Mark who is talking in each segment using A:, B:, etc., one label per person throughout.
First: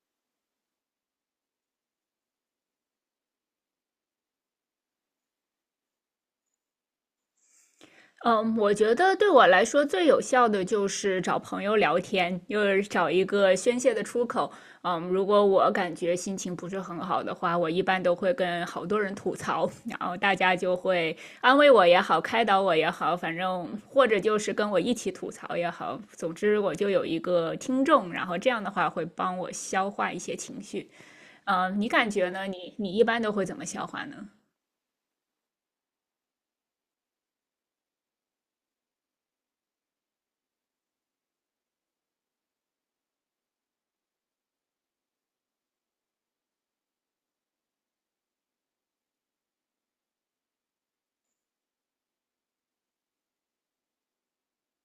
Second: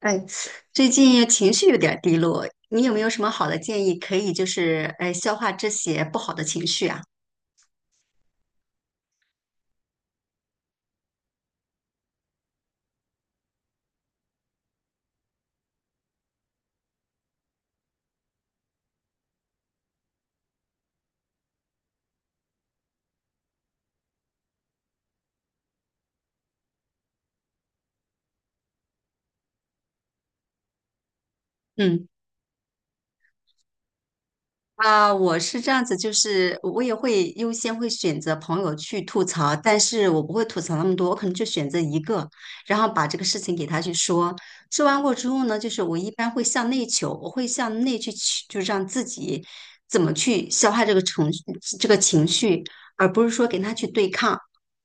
A: 哎，最近情绪有点儿低落，你有没有什么好的建议可以消化这些不好的情绪啊？
B: 嗯，我觉得对我来说最有效的就是找朋友聊天，就是找一个宣泄的出口。嗯，如果我感觉心情不是很好的话，我一般都会跟好多人吐槽，然后大家就会安慰我也好，开导我也好，反正或者就是跟我一起吐槽也好，总之我就有一个听众，然后这样的话会帮我消化一些情绪。嗯，你
A: 嗯。
B: 感觉呢？你一般都会怎么消化呢？
A: 啊，我是这样子，就是我也会优先选择朋友去吐槽，但是我不会吐槽那么多，我可能就选择一个，然后把这个事情给他去说。说完过之后呢，就是我一般会向内求，我会向内去，就让自己怎么去消化这个情绪，这个情绪，而不是说跟他去对抗。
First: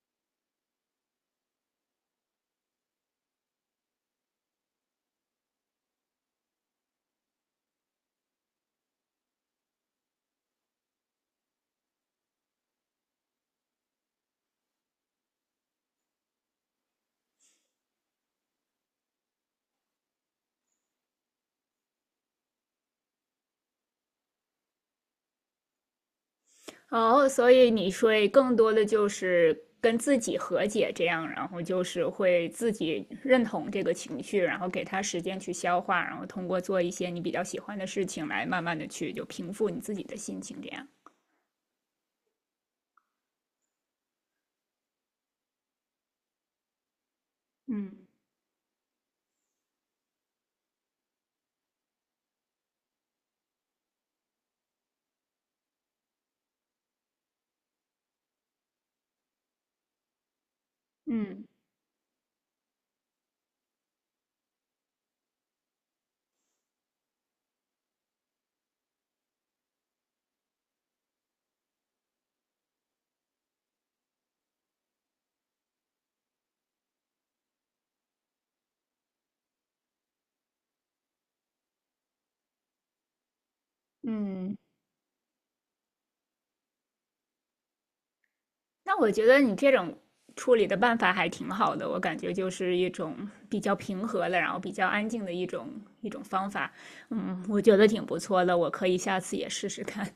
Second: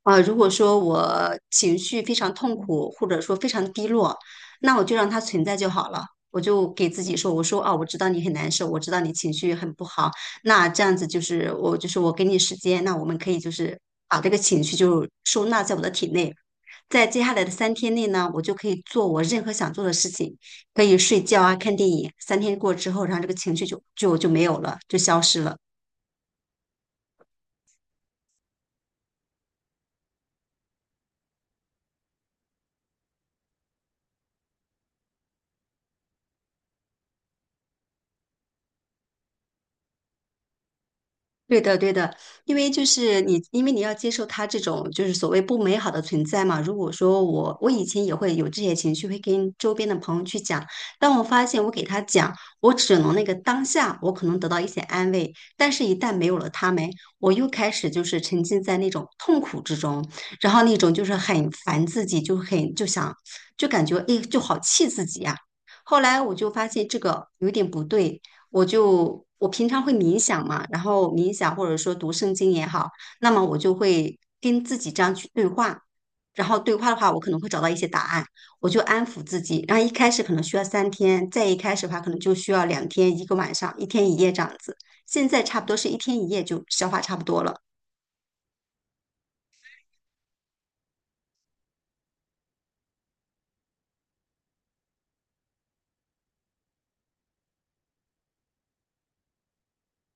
A: 啊，如果说我情绪非常痛苦，或者说非常低落，那我就让它存在就好了。我就给自己说，我说啊，我知道你很难受，我知道你情绪很不好，那这样子就是我就是我给你时间，那我们可以就是把这个情绪就收纳在我的体内，在接下来的三天内呢，我就可以做我任何想做的事情，可以睡觉啊，看电影。三天过之后，然后这个情绪就没有了，就消失了。
B: 哦，所以你会更多的就是跟自己和解，这样，然后就是会自己认同这个情绪，然后给他时间去消化，然后通过做一些你比较喜欢的事情来慢慢的去就平复你自己的心情，这样。
A: 对的，对的，因为就是你，因为你要接受他这种就是所谓不美好的存在嘛。如果说我，我以
B: 嗯
A: 前也会有这些情绪，会跟周边的朋友去讲。当我发现我给他讲，我只能那个当下，我可能得到一些安慰，但是一旦没有了他们，我又开始就是沉浸在那种痛苦之中，然后那种就是
B: 嗯
A: 很烦自己，就感觉哎，就好气自己呀、后来我就发现这个有点不对，我就我平常会冥想嘛，然后冥想或者说读圣经也好，那么我就会跟自己这样去对话，然后对话的话，我可能会找到一些答案，我就安抚自己。然后一开始可能需要三天，再一开始的话可能就需要两天，一个晚上，一天一夜这样
B: 嗯，
A: 子。现在差不多是一天一夜就消化差不多了。
B: 那我觉得你这种处理的办法还挺好的，我感觉就是一种比较平和的，然后比较安静的一种方法。嗯，我觉得挺不错的，我可以下次也试试看。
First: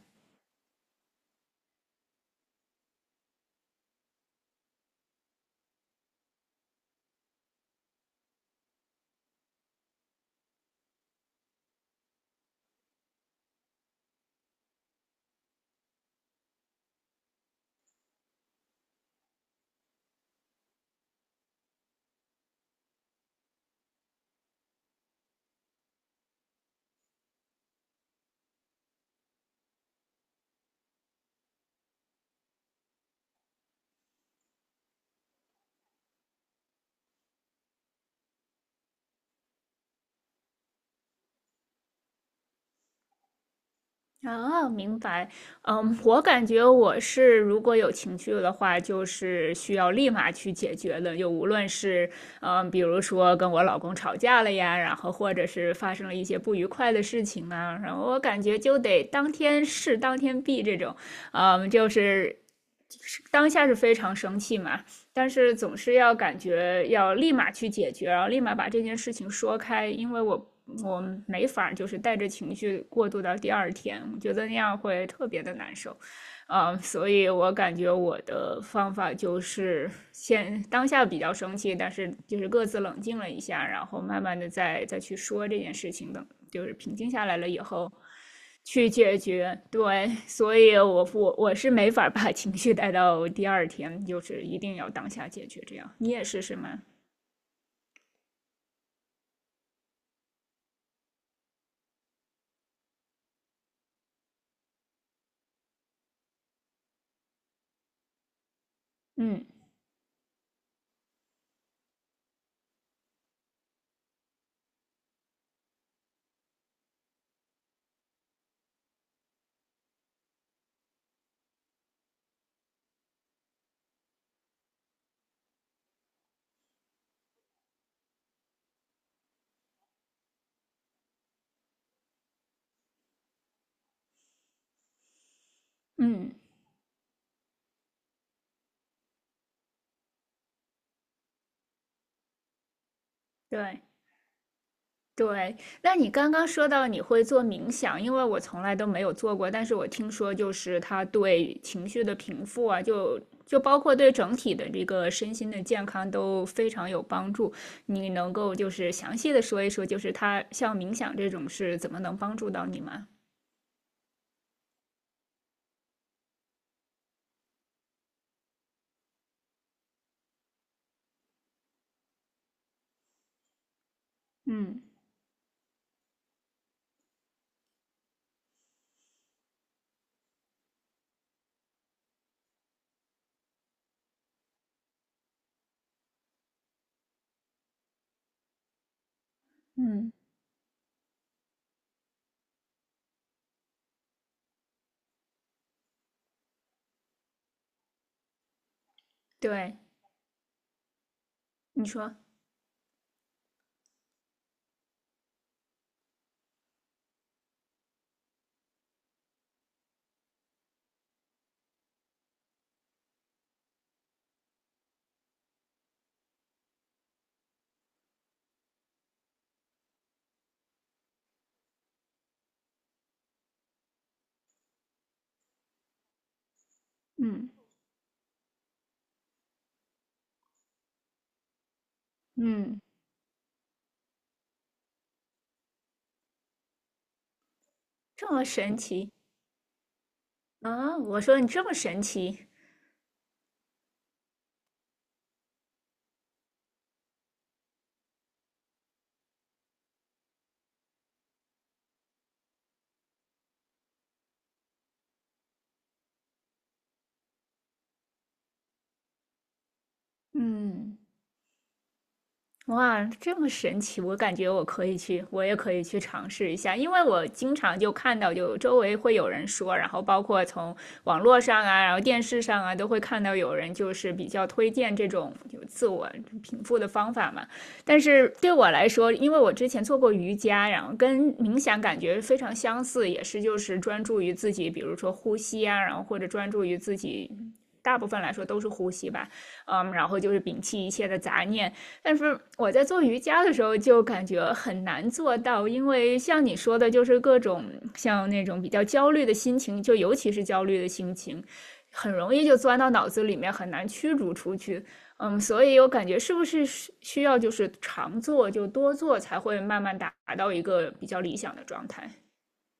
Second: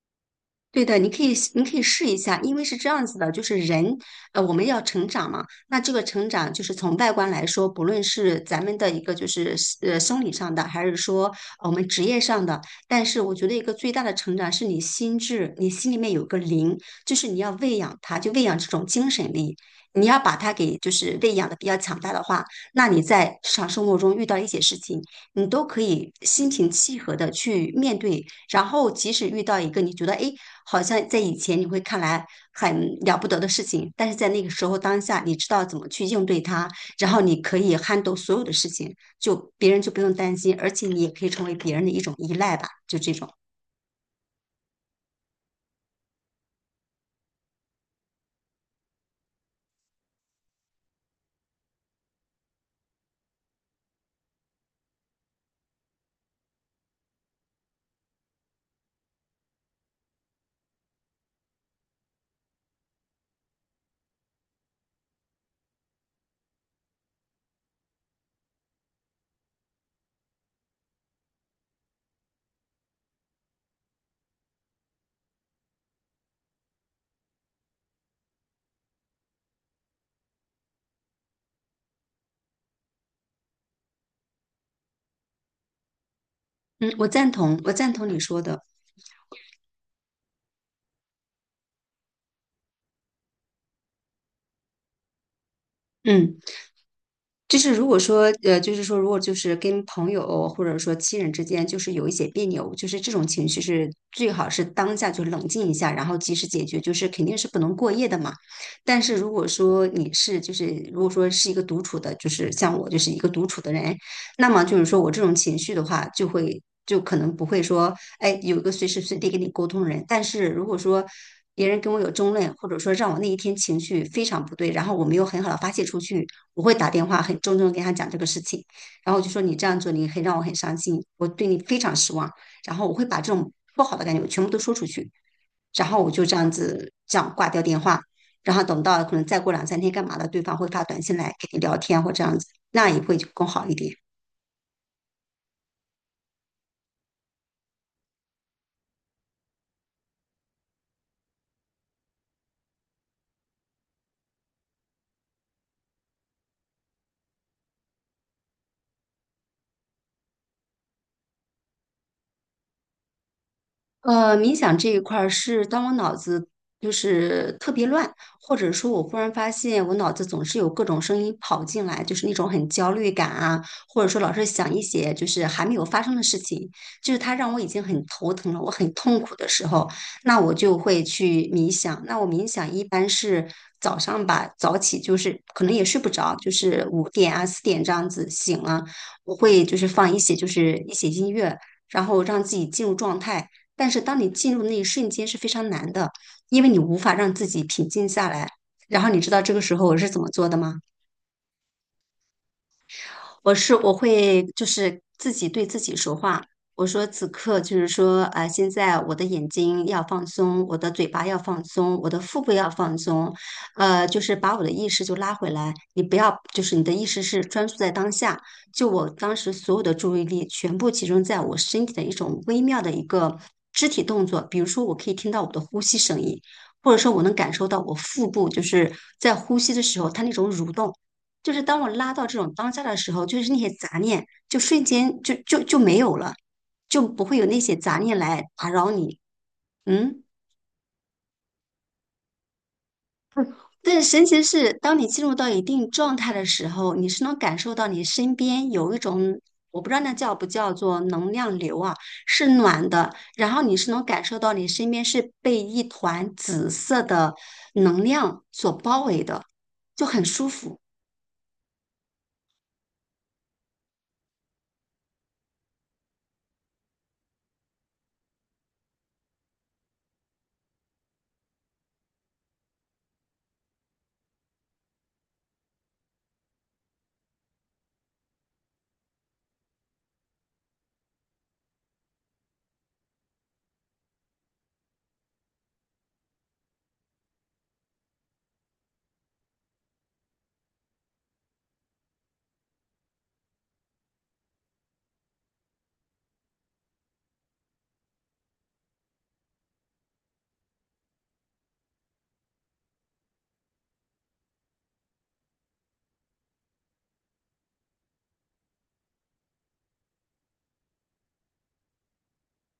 A: 对的，你可以试一下，因为是这样子的，就是人，我们要成长嘛。那这个成长就是从外观来说，不论是咱们的一个就是生理上的，还是说我们职业上的，但是我觉得一个最大的成长是你心智，你心里面有个灵，就是你要喂养它，就喂养这种精神力。你要把它给就是喂养的比较强大的话，那你在日常生活中遇到一些事情，你都可以心平气和的去面对，然后即使遇到一个你觉得哎好像在以前你会看来很了不得的事情，但是在那个时候当下，你知道怎么去应对它，然后你可以撼动所有的事情，就别人就不用担心，而且你也可以成为别人的一种依赖吧，就这种。
B: 哦，明白。嗯，我感觉我是如果有情绪的话，就是需要立马去解决的。就无论是嗯，比如说跟我老公吵架了呀，然后或者是发生了一些不愉快的事情啊，然后我感觉就得当天事当天毕这种。嗯，就是当下是非常生气嘛，但是总是要感觉要立马去解决，然后立马把这件事情说开，因为我没法就是带着情绪过渡到第二天，我觉得那样会特别的难受，嗯，所以我感觉我的方法就是先当下比较生气，但是就是各自冷静了一下，然后慢慢的再去说这件事情，的，就是
A: 嗯，
B: 平
A: 我
B: 静下
A: 赞
B: 来了
A: 同，
B: 以
A: 我
B: 后，
A: 赞同你说的。
B: 去解决，对，所以我是没法把情绪带到第二天，就是一定要当下解决。这样你也
A: 嗯。
B: 是是吗？
A: 就是如果说，就是说，如果就是跟朋友或者说亲人之间，就是有一些别扭，就是这种情绪是最好是当下就冷静一下，然后及时解决，就是肯定是不能过夜的嘛。但是如
B: 嗯
A: 果说你是就是如果说是一个独处的，就是像我就是一个独处的人，那么就是说我这种情绪的话，就可能不会说，哎，有一个随时随地跟你沟通的人。但是如果说别人跟我有争论，或者说让我那一天情绪非常不对，然后我没有很好的发泄出去，我会打电话很郑重地跟他讲这个事情，然后我就说你这样做，你让我很伤心，我对你非常失望，然后我会把这种不好的感觉我全部都说出去，然后我就
B: 嗯，
A: 这样子这样挂掉电话。然后等到可能再过两三天干嘛的，对方会发短信来跟你聊天或这样子，那也会更好一
B: 对
A: 点。
B: 对。那你刚刚说到你会做冥想，因为我从来都没有做过，但是我听说就是它对情绪的平复啊，就就包括对整体的这个身心的健康都非常有帮助。你能够就是详细的说一说，就是它像冥想这种是怎么能帮助到你吗？
A: 冥想这一块儿是当我脑子就是特别乱，或者说我忽然发现我脑子总是有各种声音跑进来，就是那种很焦虑感啊，或者说老是想一
B: 嗯
A: 些就是还没有发生的事情，就是它让我已经很头疼了，我很痛苦的时候，那我就会去冥想。那我冥想一般是早上吧，早起就是可能也睡不着，就是五点啊四点这样子醒了，我会就是
B: 嗯。
A: 放一些就是一些音乐，然后让自己进入状态。但是当你进入那一瞬间是非常难的，因为你无法让自己平静下来。然后你知道这个时
B: 对，
A: 候我是怎么做的吗？
B: 你说，
A: 我会就是自己对自己说话，我说此刻就是说，啊，现在我的眼睛要放松，我的嘴巴要放松，我的腹部要放松，就是把我的意识就拉回来，你不要就是你的意识是专注在当下，就我当时所有的注意力全部集中在我身体的一种微妙的一个肢体动作，比如说我可以听到我的呼吸声音。或者说我能
B: 嗯
A: 感受到我腹部就是在呼吸的时候，它那种蠕动，就是当我拉到这种当
B: 嗯，
A: 下的时候，就是那些杂念就瞬间就没有了，就不会有那些杂念
B: 这
A: 来
B: 么
A: 打
B: 神
A: 扰
B: 奇
A: 你。嗯，
B: 啊！我说你这么神奇，
A: 但是神奇的是，当你进入到一定状态的时候，你是能感受到你身边有一种。我不知道那叫不叫做能量流啊，是暖的，然后你是能感受到你身边是被一团紫色的能量所包围的，就很舒服。
B: 嗯。哇，这么神奇！我感觉我可以去，我也可以去尝试一下，因为我经常就看到，就周围会有人说，然后包括从网络上啊，然后电视上啊，都会看到有人就是比较推荐这种有自我平复的方法嘛。但是对我来说，因为我之前做过瑜伽，然后跟冥想感觉非常相似，也是就是专注于自己，比如说呼吸啊，然后或者专注于自己，大部分来说都是呼吸吧，嗯，然后就是摒弃一切的杂念。但是我在做瑜伽的时候就感觉很难做到，因为像你说的，就是各种像那种比较焦虑的心情，就尤其是焦虑的心情，很容易就钻到脑子里面，很难驱逐出去。嗯，所以我感觉是不是需要就是常做，就多做，才会慢慢达到一个比较理想的状态。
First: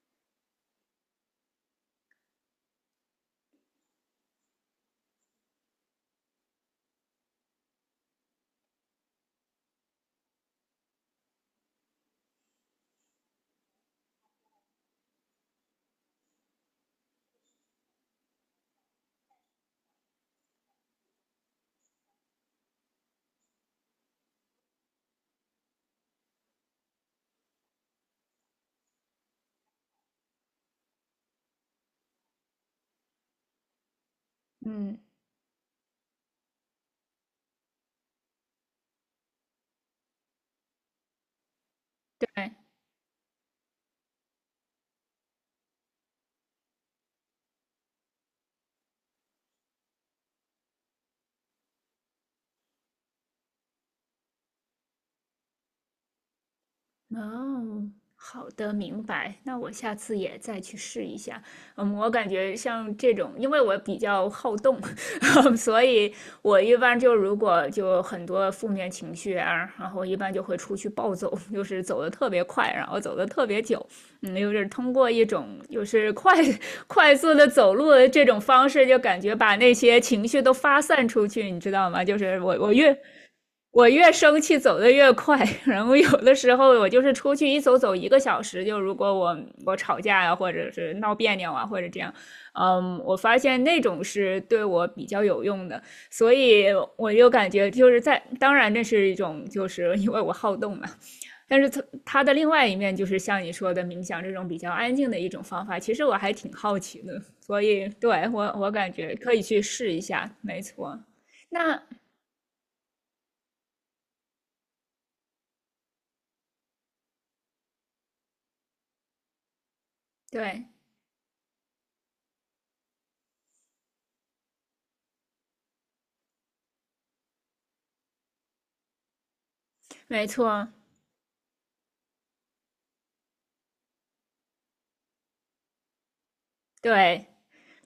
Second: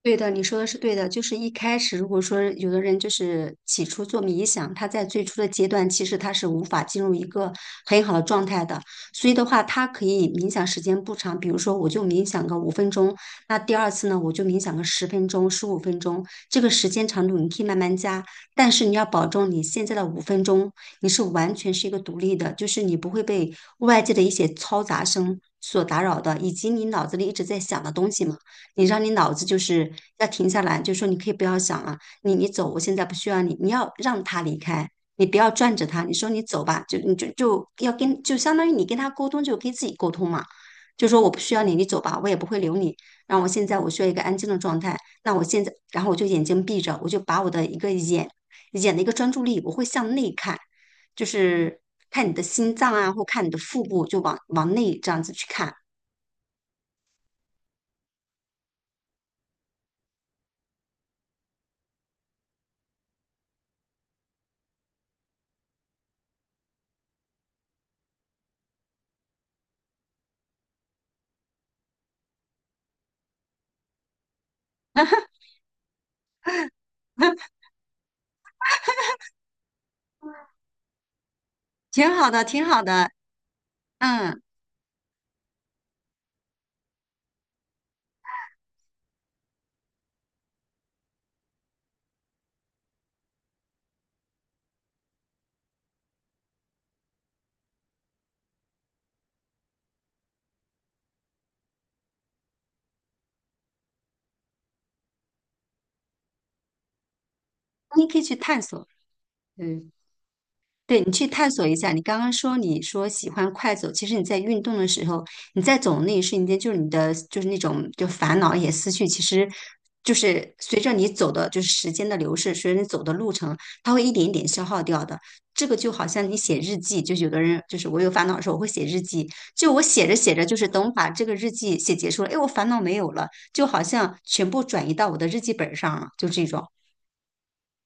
A: 对的，你说的是对的。就是一开始，如果说有的人就是起初做冥想，他在最初的阶段，其实他是无法进入一个很好的状态的。所以的话，他可以冥想时间不长，比如说我就冥想个五分钟，那第二次呢，我就冥想个十分钟、十五分钟，这个时间长度你可以慢慢加。但是你要保证你现在的五分钟，你是完全是一个独立的，就是你不会被外界的一些嘈杂声所打扰的，以及你脑子里一直在想的东西嘛。你让你脑子就是要停下来，就说你可以不要想了，你走，我现在不需要你，你要让他离开，
B: 嗯，
A: 你不要拽着他，你说你走吧，就你就要相当于你跟他沟通，就跟自己沟通嘛，就说我不需要你，你走吧，我也不
B: 对。
A: 会留你，然后我现在需要一个安静的状态，那我现在然后我就眼睛闭着，我就把我的一个眼的一个专注力，我会向内看，就是看你的心脏啊，或看你的腹部，就往往内这样子去看，
B: 哦，好的，明白。那我下次也再去试一下。嗯，我感觉像这种，因为我比较好动，所以我一般就如果就很多负面情绪啊，然后一般就会出去暴走，就是走的特别快，然后走的特别久。嗯，就是通过一种就是快 快速的 走路的这种方式，就感觉把那些情绪都发散出去，你知道吗？
A: 挺
B: 就
A: 好
B: 是
A: 的，
B: 我
A: 挺
B: 我
A: 好
B: 越
A: 的，
B: 我越
A: 嗯。
B: 生气走的越快，然后有的时候我就是出去一走走一个小时，就如果我吵架呀、啊或者是闹别扭啊，或者这样，嗯，我发现那种是对我比较有用的，所以我就感觉就是在，当然这是一种就是因为我好动嘛，但是它的另外一面就是像你说的冥想这种比较安静的一种方法，其实我还挺好奇的，所以
A: 你
B: 对
A: 可以去
B: 我
A: 探
B: 我
A: 索，
B: 感觉可以去
A: 嗯，
B: 试一下，没错，
A: 对你去探索一
B: 那
A: 下。你刚刚说你说喜欢快走，其实你在运动的时候，你在走的那一瞬间，就是你的就是那种就烦恼也思绪，其实就是
B: 对。
A: 随着你走的就是时间的流逝，随着你走的路程，它会一点一点消耗掉的。这个就好像你写日记，就有的人就是我有烦恼的时候，我会写日记，就我写着
B: 没
A: 写着，就是
B: 错，
A: 等我把这个日记写结束了，哎，我烦恼没有了，就好像全部转移到我的日记本上了，就这种
B: 对，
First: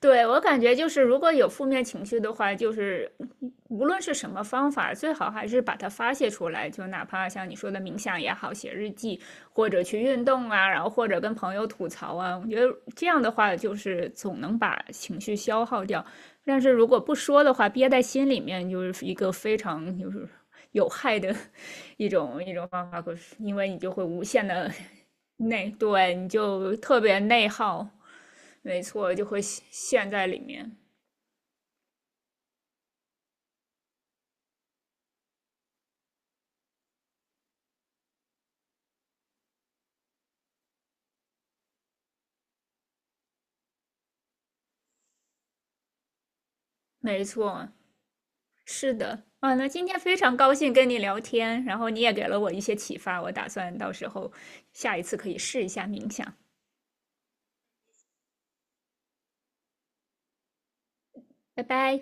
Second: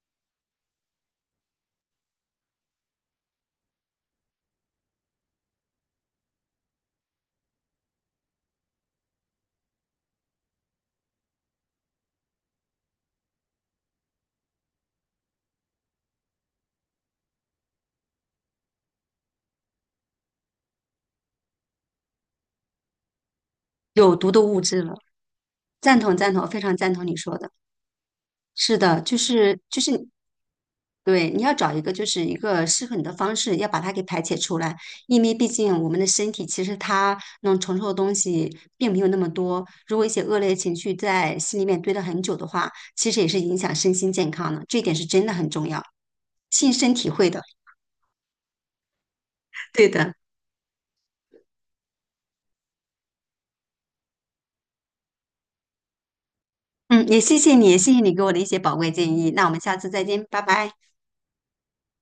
B: 对，我感觉就是如果有负面情绪的话，就是无论是什么方法，最好还是把它发泄出来，就哪怕像你说的冥想也好，写日记，或者去运动啊，然后或者跟朋友吐槽啊，我觉得这样的话就是总能把情绪消耗掉。但是如果不说的话，憋在心里面就是一个非常就是有害的 一种方法，可是因为你就会
A: 有
B: 无
A: 毒的
B: 限
A: 物
B: 的
A: 质了。
B: 内，
A: 赞同
B: 对，你
A: 赞同，非
B: 就
A: 常赞
B: 特
A: 同你
B: 别
A: 说
B: 内
A: 的。
B: 耗。
A: 是
B: 没
A: 的，
B: 错，
A: 就
B: 就会
A: 是
B: 陷
A: 就是
B: 陷在里面。
A: 对，你要找一个就是一个适合你的方式，要把它给排解出来。因为毕竟我们的身体其实它能承受的东西并没有那么多。如果一些恶劣情绪在心里面堆了很久的话，其实也是影响身心健康的。这一点是真的很重要，亲身体
B: 没
A: 会的。
B: 错，是的。啊，那今
A: 对
B: 天
A: 的，
B: 非常高兴跟你聊天，然后你也给了我一些启发，我打算到时候下一次可以试一下冥想。
A: 嗯，也谢谢你，谢谢你给我的一些宝贵建议。那我们下次再见，拜拜。
B: 拜拜。